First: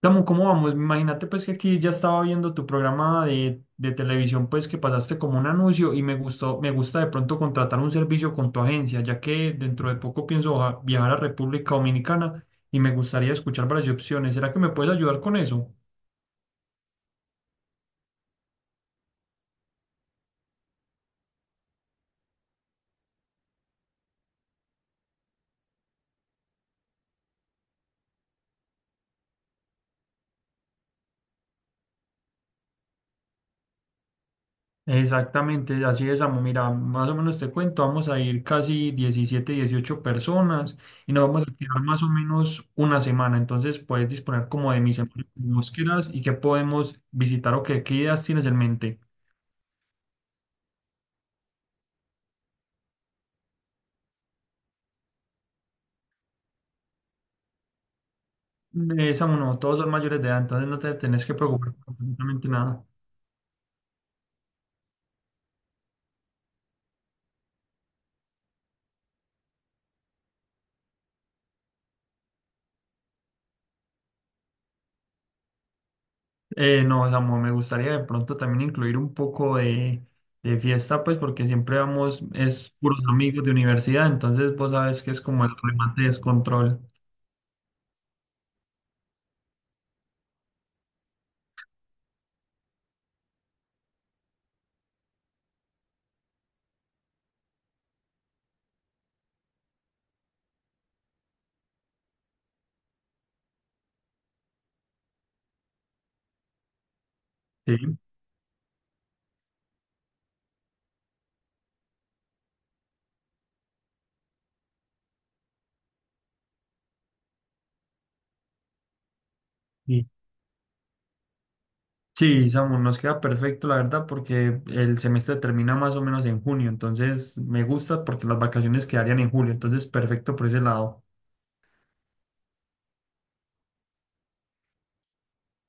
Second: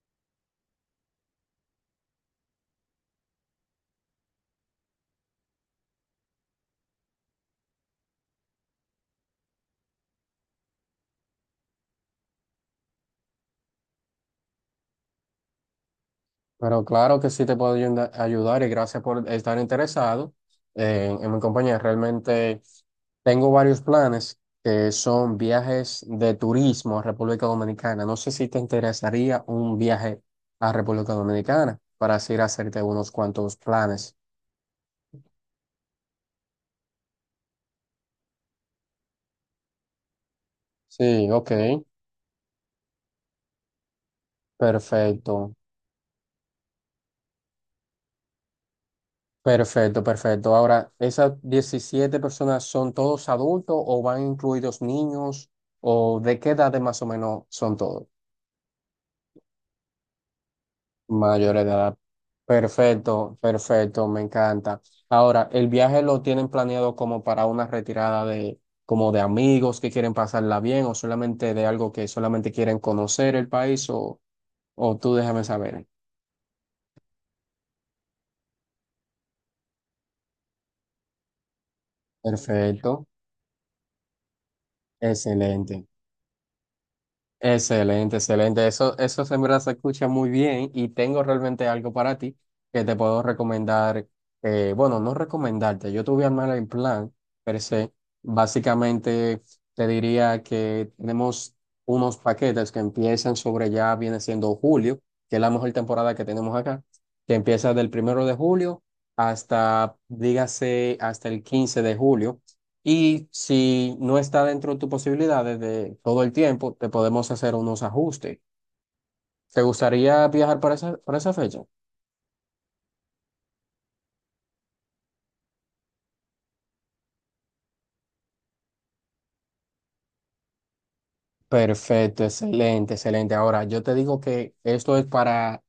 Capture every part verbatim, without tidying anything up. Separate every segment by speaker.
Speaker 1: Samu, ¿cómo vamos? Imagínate, pues, que aquí ya estaba viendo tu programa de, de televisión, pues que pasaste como un anuncio y me gustó, me gusta de pronto contratar un servicio con tu agencia, ya que dentro de poco pienso baja- viajar a República Dominicana y me gustaría escuchar varias opciones. ¿Será que me puedes ayudar con eso?
Speaker 2: Pero claro que sí te puedo ayuda- ayudar y gracias por estar interesado en, en mi compañía. Realmente tengo varios planes que son viajes de turismo a República Dominicana. No sé si te interesaría un viaje a República Dominicana para así ir a hacerte unos cuantos planes.
Speaker 1: Exactamente, así es, amo. Mira, más o menos te cuento, vamos a ir casi diecisiete dieciocho personas y nos
Speaker 2: Sí,
Speaker 1: vamos
Speaker 2: ok,
Speaker 1: a quedar más o menos una semana. Entonces puedes disponer como de mis
Speaker 2: perfecto,
Speaker 1: semanas quieras y qué podemos visitar o qué, qué ideas tienes en mente.
Speaker 2: perfecto, perfecto. Ahora, ¿esas diecisiete personas son todos adultos o van incluidos niños o de qué edad más o menos son todos?
Speaker 1: Eh, Samu, no, todos son mayores de edad, entonces no te tenés que
Speaker 2: Mayor
Speaker 1: preocupar por
Speaker 2: edad.
Speaker 1: absolutamente nada.
Speaker 2: Perfecto, perfecto, me encanta. Ahora, ¿el viaje lo tienen planeado como para una retirada de, como de amigos que quieren pasarla bien o solamente de algo que solamente quieren conocer el país o, o tú déjame saber?
Speaker 1: Eh, no, Samu, me gustaría de pronto también incluir un poco de, de fiesta, pues porque siempre vamos, es puros
Speaker 2: Perfecto,
Speaker 1: amigos de universidad, entonces vos sabes que es como el
Speaker 2: excelente.
Speaker 1: remate de descontrol.
Speaker 2: Excelente, excelente. Eso, eso en verdad se escucha muy bien y tengo realmente algo para ti que te puedo recomendar. Eh, bueno, no recomendarte, yo te voy a armar el plan, pero se. Básicamente te diría que tenemos unos paquetes que empiezan sobre ya viene siendo julio, que es la mejor temporada que tenemos acá, que empieza del
Speaker 1: Sí.
Speaker 2: primero de julio hasta, dígase, hasta el quince de julio. Y si no está dentro de tus posibilidades de todo el tiempo, te podemos hacer unos ajustes. ¿Te
Speaker 1: Sí,
Speaker 2: gustaría viajar para esa, para esa fecha?
Speaker 1: sí, Samu, nos queda perfecto, la verdad, porque el semestre termina más o menos en junio, entonces me gusta porque las vacaciones quedarían en julio, entonces perfecto por ese lado.
Speaker 2: Perfecto, excelente, excelente. Ahora, yo te digo que esto es para,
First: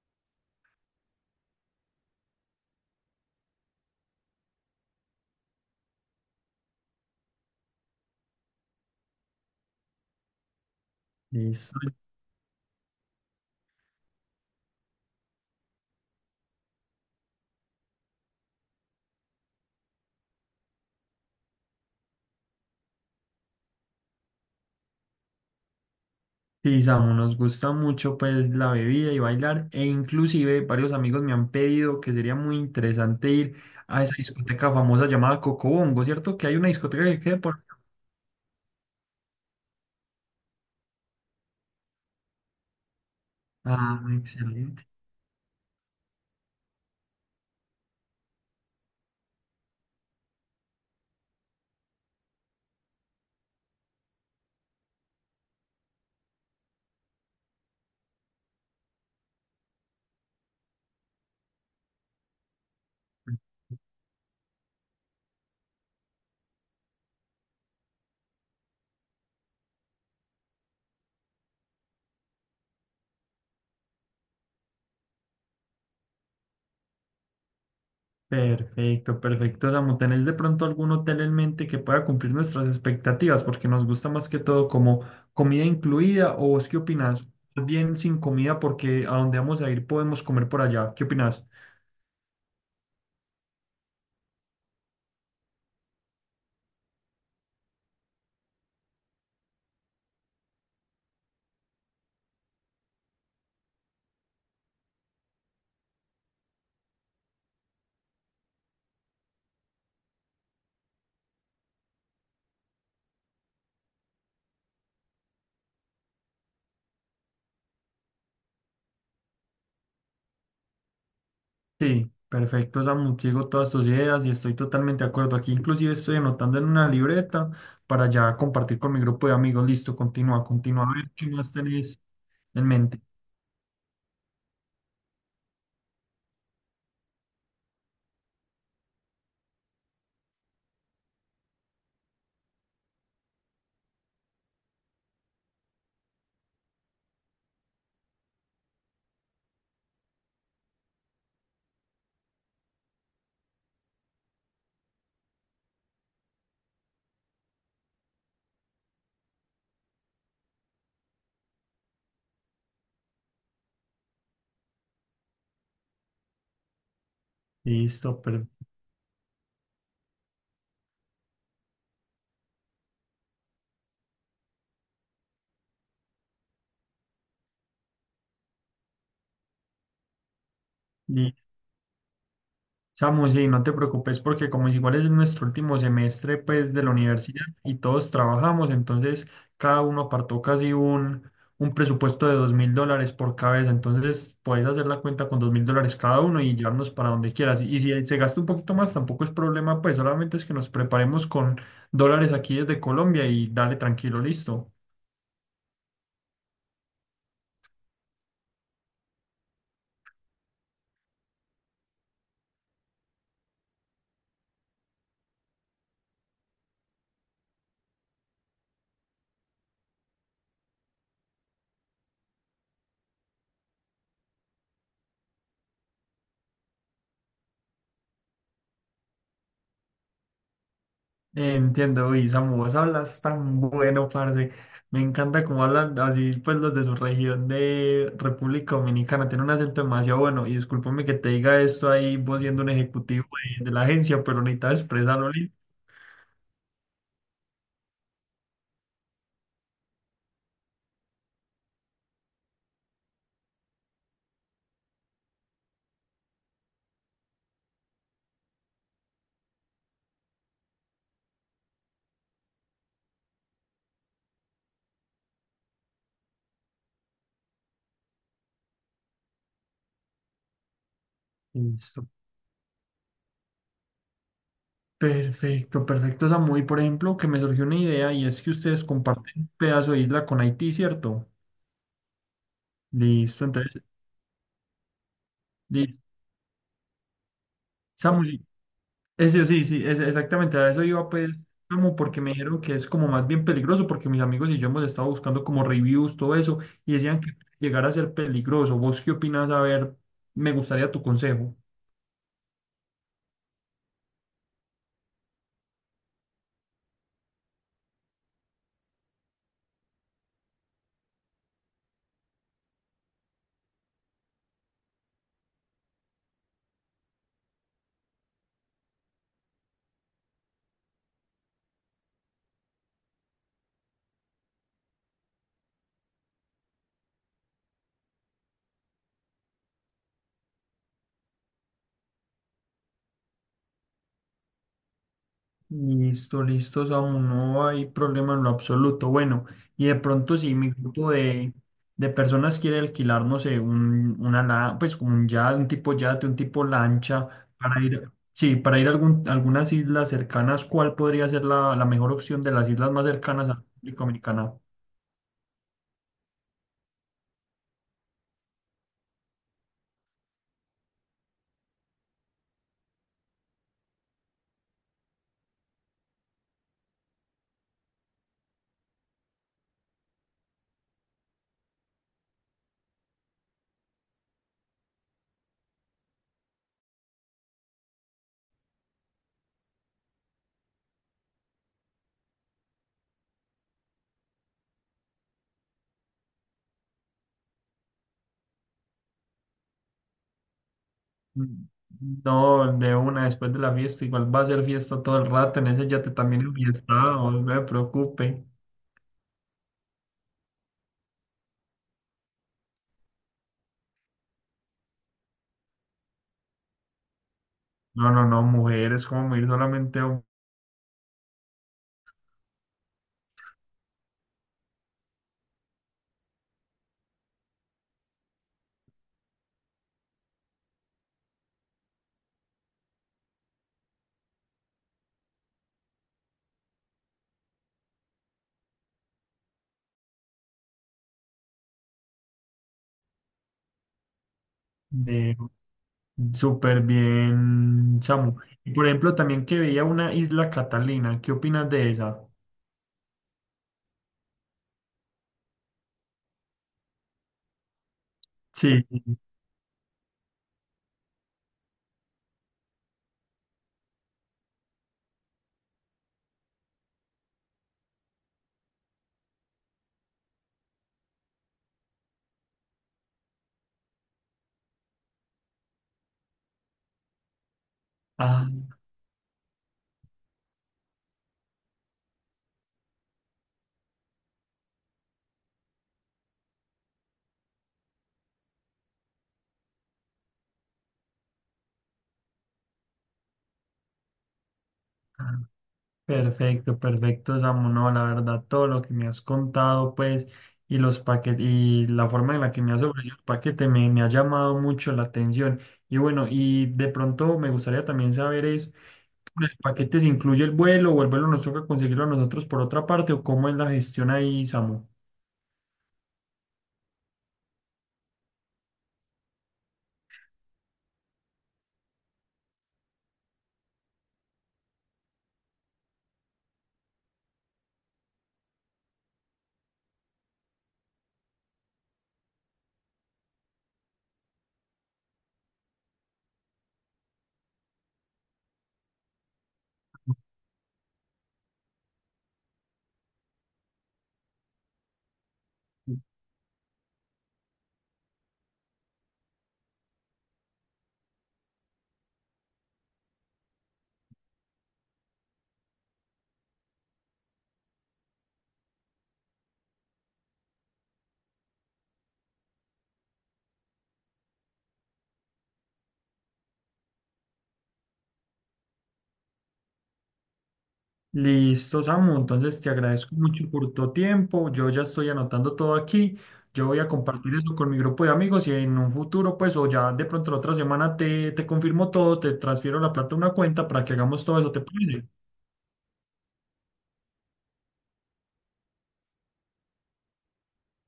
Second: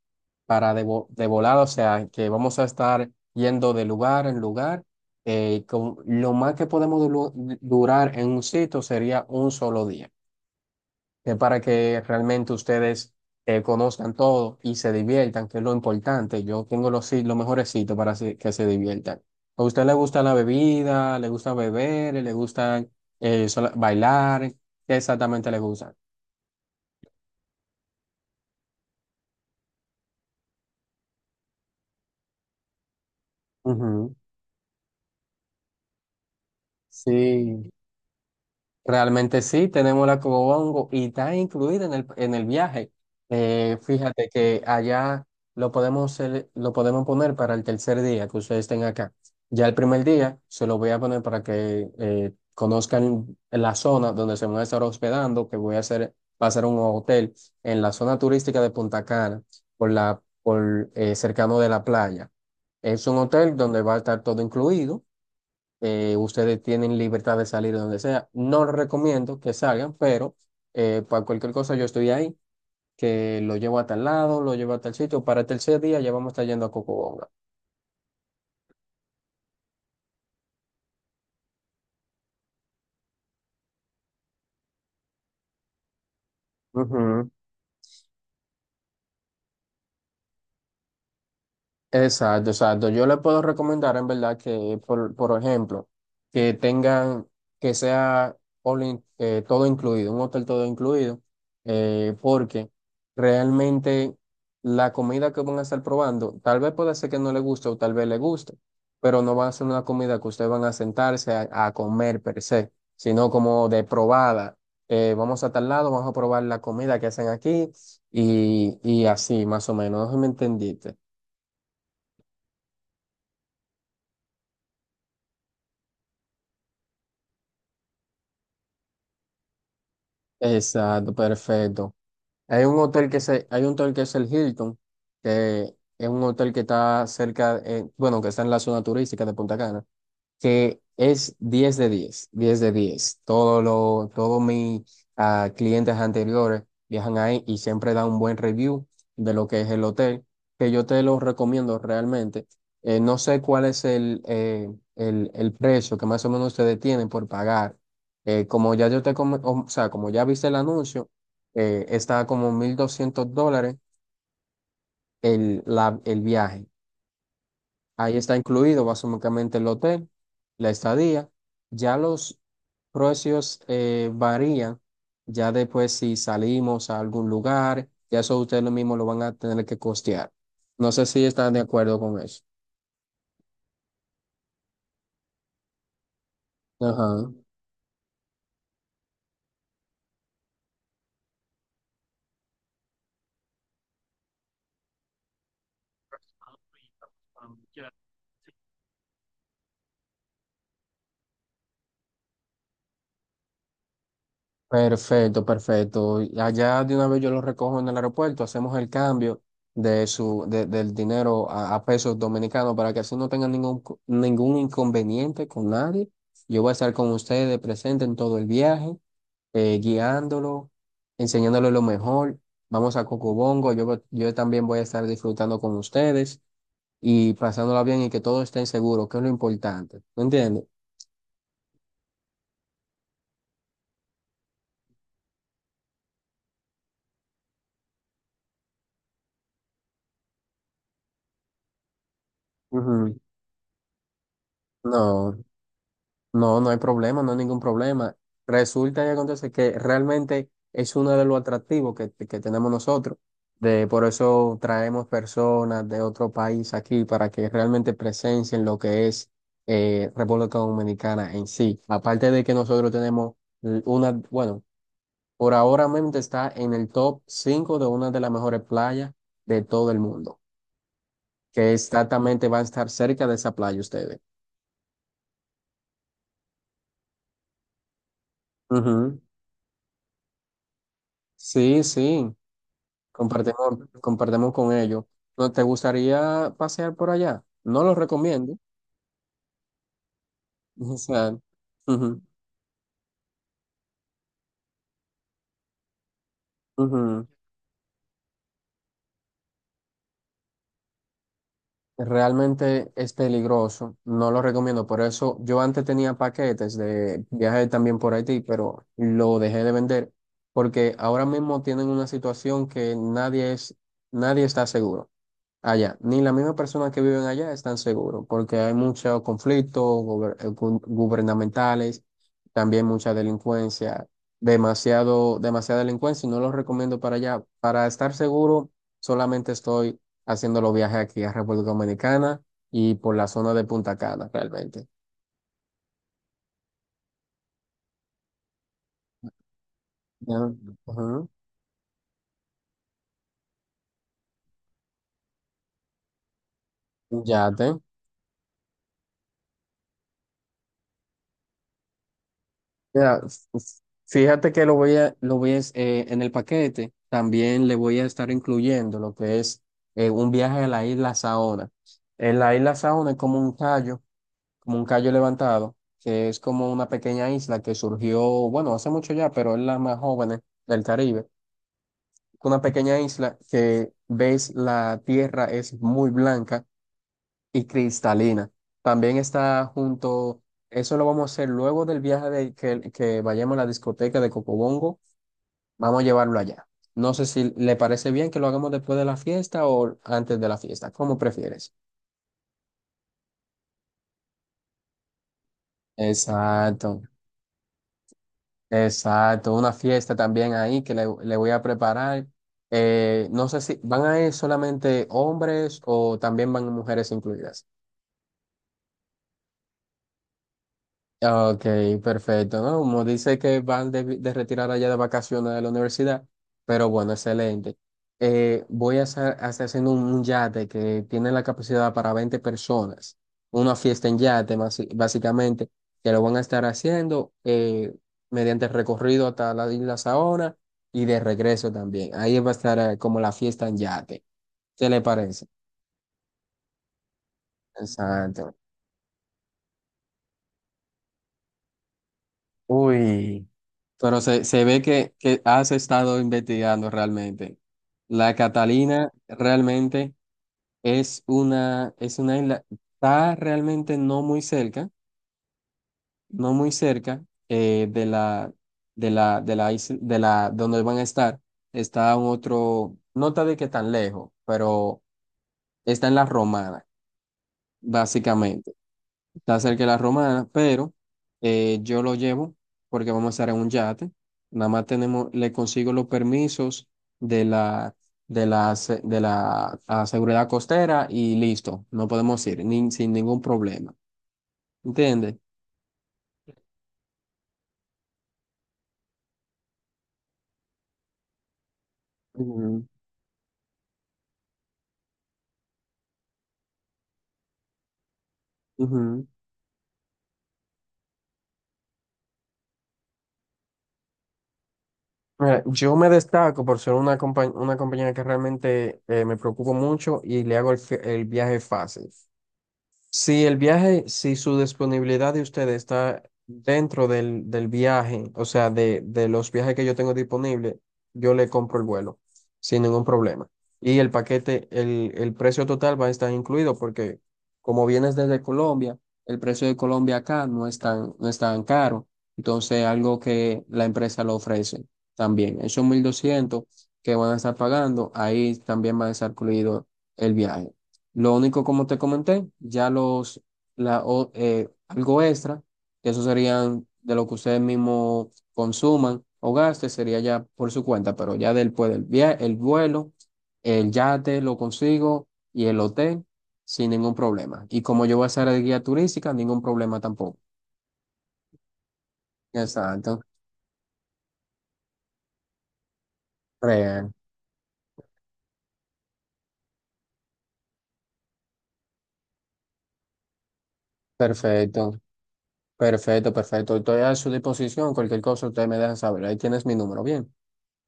Speaker 2: para de, vo- de volada, o sea, que vamos a estar yendo de lugar en lugar. Eh, con, lo más que podemos du- durar en un sitio sería un solo día. Es para
Speaker 1: Listo.
Speaker 2: que realmente ustedes eh, conozcan todo y se diviertan, que es lo importante. Yo tengo los, sit- los mejores sitios para se- que se diviertan. ¿A usted le gusta la bebida? ¿Le gusta beber? ¿Le gusta eh, sola- bailar? ¿Qué exactamente le gusta?
Speaker 1: Sí, Samu, nos gusta mucho pues la bebida y bailar, e inclusive varios amigos me han pedido que sería muy interesante ir a
Speaker 2: Ujú.
Speaker 1: esa discoteca famosa llamada Cocobongo, ¿cierto? Que hay una discoteca que quede por...
Speaker 2: Sí. Realmente sí, tenemos la Cobongo y está incluida en el, en el viaje. Eh,
Speaker 1: Ah,
Speaker 2: fíjate que
Speaker 1: excelente.
Speaker 2: allá lo podemos, hacer lo podemos poner para el tercer día que ustedes estén acá. Ya el primer día se lo voy a poner para que eh, conozcan la zona donde se van a estar hospedando, que voy a hacer, va a ser un hotel en la zona turística de Punta Cana, por la, por, eh, cercano de la playa. Es un hotel donde va a estar todo incluido. Eh, ustedes tienen libertad de salir donde sea. No les recomiendo que salgan, pero eh, para cualquier cosa yo estoy ahí, que lo llevo a tal lado, lo llevo a tal sitio. Para el tercer día ya vamos a estar yendo a Cocobonga.
Speaker 1: Perfecto, perfecto. Samu, ¿tenés de pronto algún hotel en mente que pueda cumplir nuestras expectativas? Porque nos gusta más que todo como comida incluida, ¿o vos qué opinás?
Speaker 2: Ujú.
Speaker 1: Bien sin comida porque a donde vamos a ir podemos comer por allá. ¿Qué opinás?
Speaker 2: Exacto, exacto. Yo le puedo recomendar en verdad que, por, por ejemplo, que tengan, que sea all in- eh, todo incluido, un hotel todo incluido, eh, porque realmente la comida que van a estar probando, tal vez puede ser que no le guste o tal vez le guste, pero no va a ser una comida que ustedes van a sentarse a, a comer per se, sino como de probada. Eh, vamos a tal lado, vamos a probar la comida que hacen aquí y, y así, más o menos. No sé si me entendiste.
Speaker 1: Sí, perfecto, Samu. Sigo todas tus ideas y estoy totalmente de acuerdo. Aquí inclusive estoy anotando en una libreta para ya compartir con mi grupo de amigos. Listo, continúa, continúa. A ver
Speaker 2: Exacto,
Speaker 1: qué más
Speaker 2: perfecto.
Speaker 1: tenés
Speaker 2: Hay
Speaker 1: en
Speaker 2: un
Speaker 1: mente.
Speaker 2: hotel que se, hay un hotel que es el Hilton, que es un hotel que está cerca, eh, bueno, que está en la zona turística de Punta Cana que es diez de diez, diez de diez. Todo lo, todos mis ah, clientes anteriores viajan ahí y siempre dan un buen review de lo que es el hotel, que yo te lo recomiendo realmente. Eh, no sé cuál es el, eh, el, el precio que más o menos ustedes tienen por pagar. Eh, como ya yo te, come- o sea, como ya viste el anuncio, eh, está como mil doscientos dólares el, la- el viaje. Ahí
Speaker 1: Listo,
Speaker 2: está
Speaker 1: perfecto.
Speaker 2: incluido básicamente el hotel, la estadía. Ya los precios eh, varían. Ya después si salimos a algún lugar, ya eso ustedes lo mismo lo van a tener que costear. No sé si están de acuerdo con eso.
Speaker 1: Samu, sí, no te preocupes porque como igual es nuestro último semestre pues de la
Speaker 2: Ajá.
Speaker 1: universidad y todos trabajamos, entonces cada uno apartó casi un, un presupuesto de dos mil dólares por cabeza, entonces puedes hacer la cuenta con dos mil dólares cada uno y llevarnos para donde quieras. Y si se gasta un poquito más tampoco es problema, pues solamente es que nos preparemos con dólares aquí desde Colombia y dale tranquilo, listo.
Speaker 2: Perfecto, perfecto. Y allá de una vez yo lo recojo en el aeropuerto, hacemos el cambio de su, de- del dinero a, a pesos dominicanos para que así no tengan ningún, co- ningún inconveniente con nadie. Yo voy a estar con ustedes presente en todo el viaje, eh, guiándolo, enseñándole lo mejor. Vamos a Cocobongo, yo, voy- yo también voy a estar disfrutando con ustedes y pasándola bien y que todo esté seguro, que es lo importante. ¿Me entiendes?
Speaker 1: Entiendo, uy, Samu, vos hablas tan bueno, parce. Me encanta cómo hablan así, pues los de su región de República Dominicana. Tienen un acento demasiado bueno. Y discúlpame que te diga esto ahí, vos siendo un
Speaker 2: Ujú.
Speaker 1: ejecutivo de, de la agencia, pero necesitaba expresarlo.
Speaker 2: No.
Speaker 1: li-
Speaker 2: No, no hay problema, no hay ningún problema. Resulta y acontece que realmente es uno de los atractivos que, que tenemos nosotros. De, por eso traemos personas de otro país aquí para que realmente presencien lo que es eh, República Dominicana en sí. Aparte de que nosotros tenemos l- una, bueno, por ahora mismo está en el top cinco de una de las mejores playas de todo el mundo, que
Speaker 1: Listo.
Speaker 2: exactamente van a estar cerca de esa playa ustedes.
Speaker 1: Perfecto, perfecto, Samu. Y, por ejemplo, que me surgió una idea y es que ustedes
Speaker 2: Ujú.
Speaker 1: comparten un pedazo de isla con Haití, ¿cierto?
Speaker 2: Sí, sí.
Speaker 1: Listo,
Speaker 2: Compartimos,
Speaker 1: entonces,
Speaker 2: compartimos con ellos. ¿No te
Speaker 1: li-
Speaker 2: gustaría pasear por allá? No lo
Speaker 1: Samu,
Speaker 2: recomiendo.
Speaker 1: eso sí, sí, es, exactamente, a eso
Speaker 2: O
Speaker 1: iba
Speaker 2: sea,
Speaker 1: pues, como porque
Speaker 2: ujú,
Speaker 1: me dijeron que es como más bien peligroso, porque mis amigos y yo hemos estado buscando como reviews, todo eso, y decían
Speaker 2: ujú.
Speaker 1: que llegar a ser peligroso. ¿Vos qué opinas? A ver, me gustaría tu consejo.
Speaker 2: Realmente es peligroso. No lo recomiendo. Por eso yo antes tenía paquetes de viaje también por Haití, pero lo dejé de vender porque ahora mismo tienen una situación que nadie es, nadie está seguro allá. Ni las mismas personas que viven allá están seguros, porque hay muchos conflictos gober- eh, gu- gubernamentales, también mucha delincuencia, demasiado, demasiada delincuencia, y no los recomiendo para allá. Para estar seguro, solamente estoy haciendo los viajes aquí a República Dominicana y por la zona de Punta Cana, realmente.
Speaker 1: Listo, listo, Samu, no hay problema en lo absoluto. Bueno, y de pronto
Speaker 2: Ya,
Speaker 1: si mi grupo
Speaker 2: ujú.
Speaker 1: de, de personas quiere alquilar, no sé, un, una, la- pues como un yate, un tipo yate, un tipo lancha,
Speaker 2: Yate.
Speaker 1: para ir, sí, para ir a algún, algunas islas cercanas, ¿cuál podría ser la, la mejor opción de las islas más
Speaker 2: Mira,
Speaker 1: cercanas
Speaker 2: f-
Speaker 1: a la
Speaker 2: f-
Speaker 1: República
Speaker 2: fíjate
Speaker 1: Dominicana?
Speaker 2: que lo voy a, lo voy a, es- eh, en el paquete también le voy a estar incluyendo lo que es eh, un viaje a la isla Saona. En la isla Saona es como un callo, como un callo levantado, que es como una pequeña isla que surgió, bueno, hace mucho ya, pero es la más joven del Caribe. Una pequeña isla que ves la tierra es muy blanca y cristalina. También está junto, Eso lo vamos a hacer luego del viaje de que, que vayamos a la discoteca de Cocobongo, vamos a llevarlo allá. No sé si le parece bien que lo hagamos después de la fiesta o antes de la fiesta, como
Speaker 1: Mm,
Speaker 2: prefieres.
Speaker 1: No, de una, después de la fiesta, igual va a ser fiesta todo el rato, en ese yate también es fiesta,
Speaker 2: Exacto,
Speaker 1: no me preocupe.
Speaker 2: exacto. Una fiesta también ahí que le, le voy a preparar. Eh, no sé si van a ir solamente hombres o también van mujeres incluidas.
Speaker 1: No, no, no, mujeres, como ir solamente a un-
Speaker 2: Ok, perfecto, ¿no? Como dice que van de, vi- de retirar allá de vacaciones de la universidad, pero bueno, excelente. Eh, voy a hacer, a estar haciendo un, un yate que tiene la capacidad para veinte personas, una fiesta en yate, basi- básicamente, que lo van a estar haciendo eh, mediante el recorrido hasta la isla Saona y de regreso también. Ahí va a estar eh, como la fiesta en yate. ¿Qué le
Speaker 1: de
Speaker 2: parece?
Speaker 1: Súper bien, Samu.
Speaker 2: Exacto.
Speaker 1: Y, por ejemplo, también que veía una isla Catalina. ¿Qué opinas de esa?
Speaker 2: Uy. Pero se, se ve que, que has estado investigando realmente. La
Speaker 1: Sí.
Speaker 2: Catalina realmente es una, es una isla, está realmente no muy cerca, no muy cerca eh, de la, de la, de la isla, de la, donde van a estar. Está un otro, no está de que tan lejos, pero está en la Romana,
Speaker 1: Ah,
Speaker 2: básicamente. Está cerca de la Romana, pero eh, yo lo llevo porque vamos a estar en un yate. Nada más tenemos, le consigo los permisos de la, de la, se- de la, ah, seguridad costera y listo, no podemos ir ni- sin ningún problema. ¿Entiendes?
Speaker 1: ah, perfecto, perfecto, Samu. No, la verdad, todo lo que me has contado, pues, y los paquetes, y la forma en la que me has
Speaker 2: Ujú,
Speaker 1: ofrecido el paquete me, me ha llamado mucho la atención. Y bueno, y de pronto me gustaría también saber es,
Speaker 2: ujú.
Speaker 1: ¿el paquete se incluye el vuelo o el vuelo nos toca conseguirlo a nosotros por otra parte o cómo es la gestión ahí, Samu?
Speaker 2: Mira, yo me destaco por ser una, compa- una compañía que realmente eh, me preocupo mucho y le hago el, fe- el viaje fácil. Si el viaje, si su disponibilidad de usted está dentro del, del viaje, o sea, de, de los viajes que yo tengo disponible, yo le compro el vuelo sin ningún problema. Y el paquete, el, el precio total va a estar incluido porque como vienes desde Colombia, el precio de Colombia acá no es tan, no es tan caro. Entonces, algo que la empresa lo ofrece también. Esos mil doscientos que van a estar pagando, ahí también va a estar incluido el viaje. Lo único, como te comenté, ya los, la, o- eh, algo extra, que eso serían de lo que ustedes mismos consuman o gasten, sería ya por su cuenta, pero ya después del viaje, el vuelo, el yate lo consigo y el hotel sin ningún problema. Y como yo voy a ser el guía turística, ningún problema tampoco.
Speaker 1: Listo, Samu. Entonces te agradezco
Speaker 2: Exacto.
Speaker 1: mucho por tu tiempo. Yo ya estoy anotando todo aquí. Yo voy a
Speaker 2: Real.
Speaker 1: compartir eso con mi grupo de amigos y en un futuro, pues, o ya de pronto la otra semana te, te confirmo todo, te transfiero la plata a una cuenta para que hagamos todo eso, ¿te
Speaker 2: Perfecto,
Speaker 1: parece?
Speaker 2: perfecto, perfecto. Estoy a su disposición. Cualquier cosa ustedes me dejan saber. Ahí tienes mi número. Bien.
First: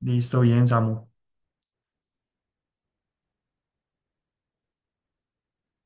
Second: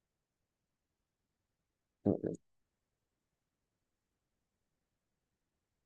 Speaker 1: Listo, bien, Samu.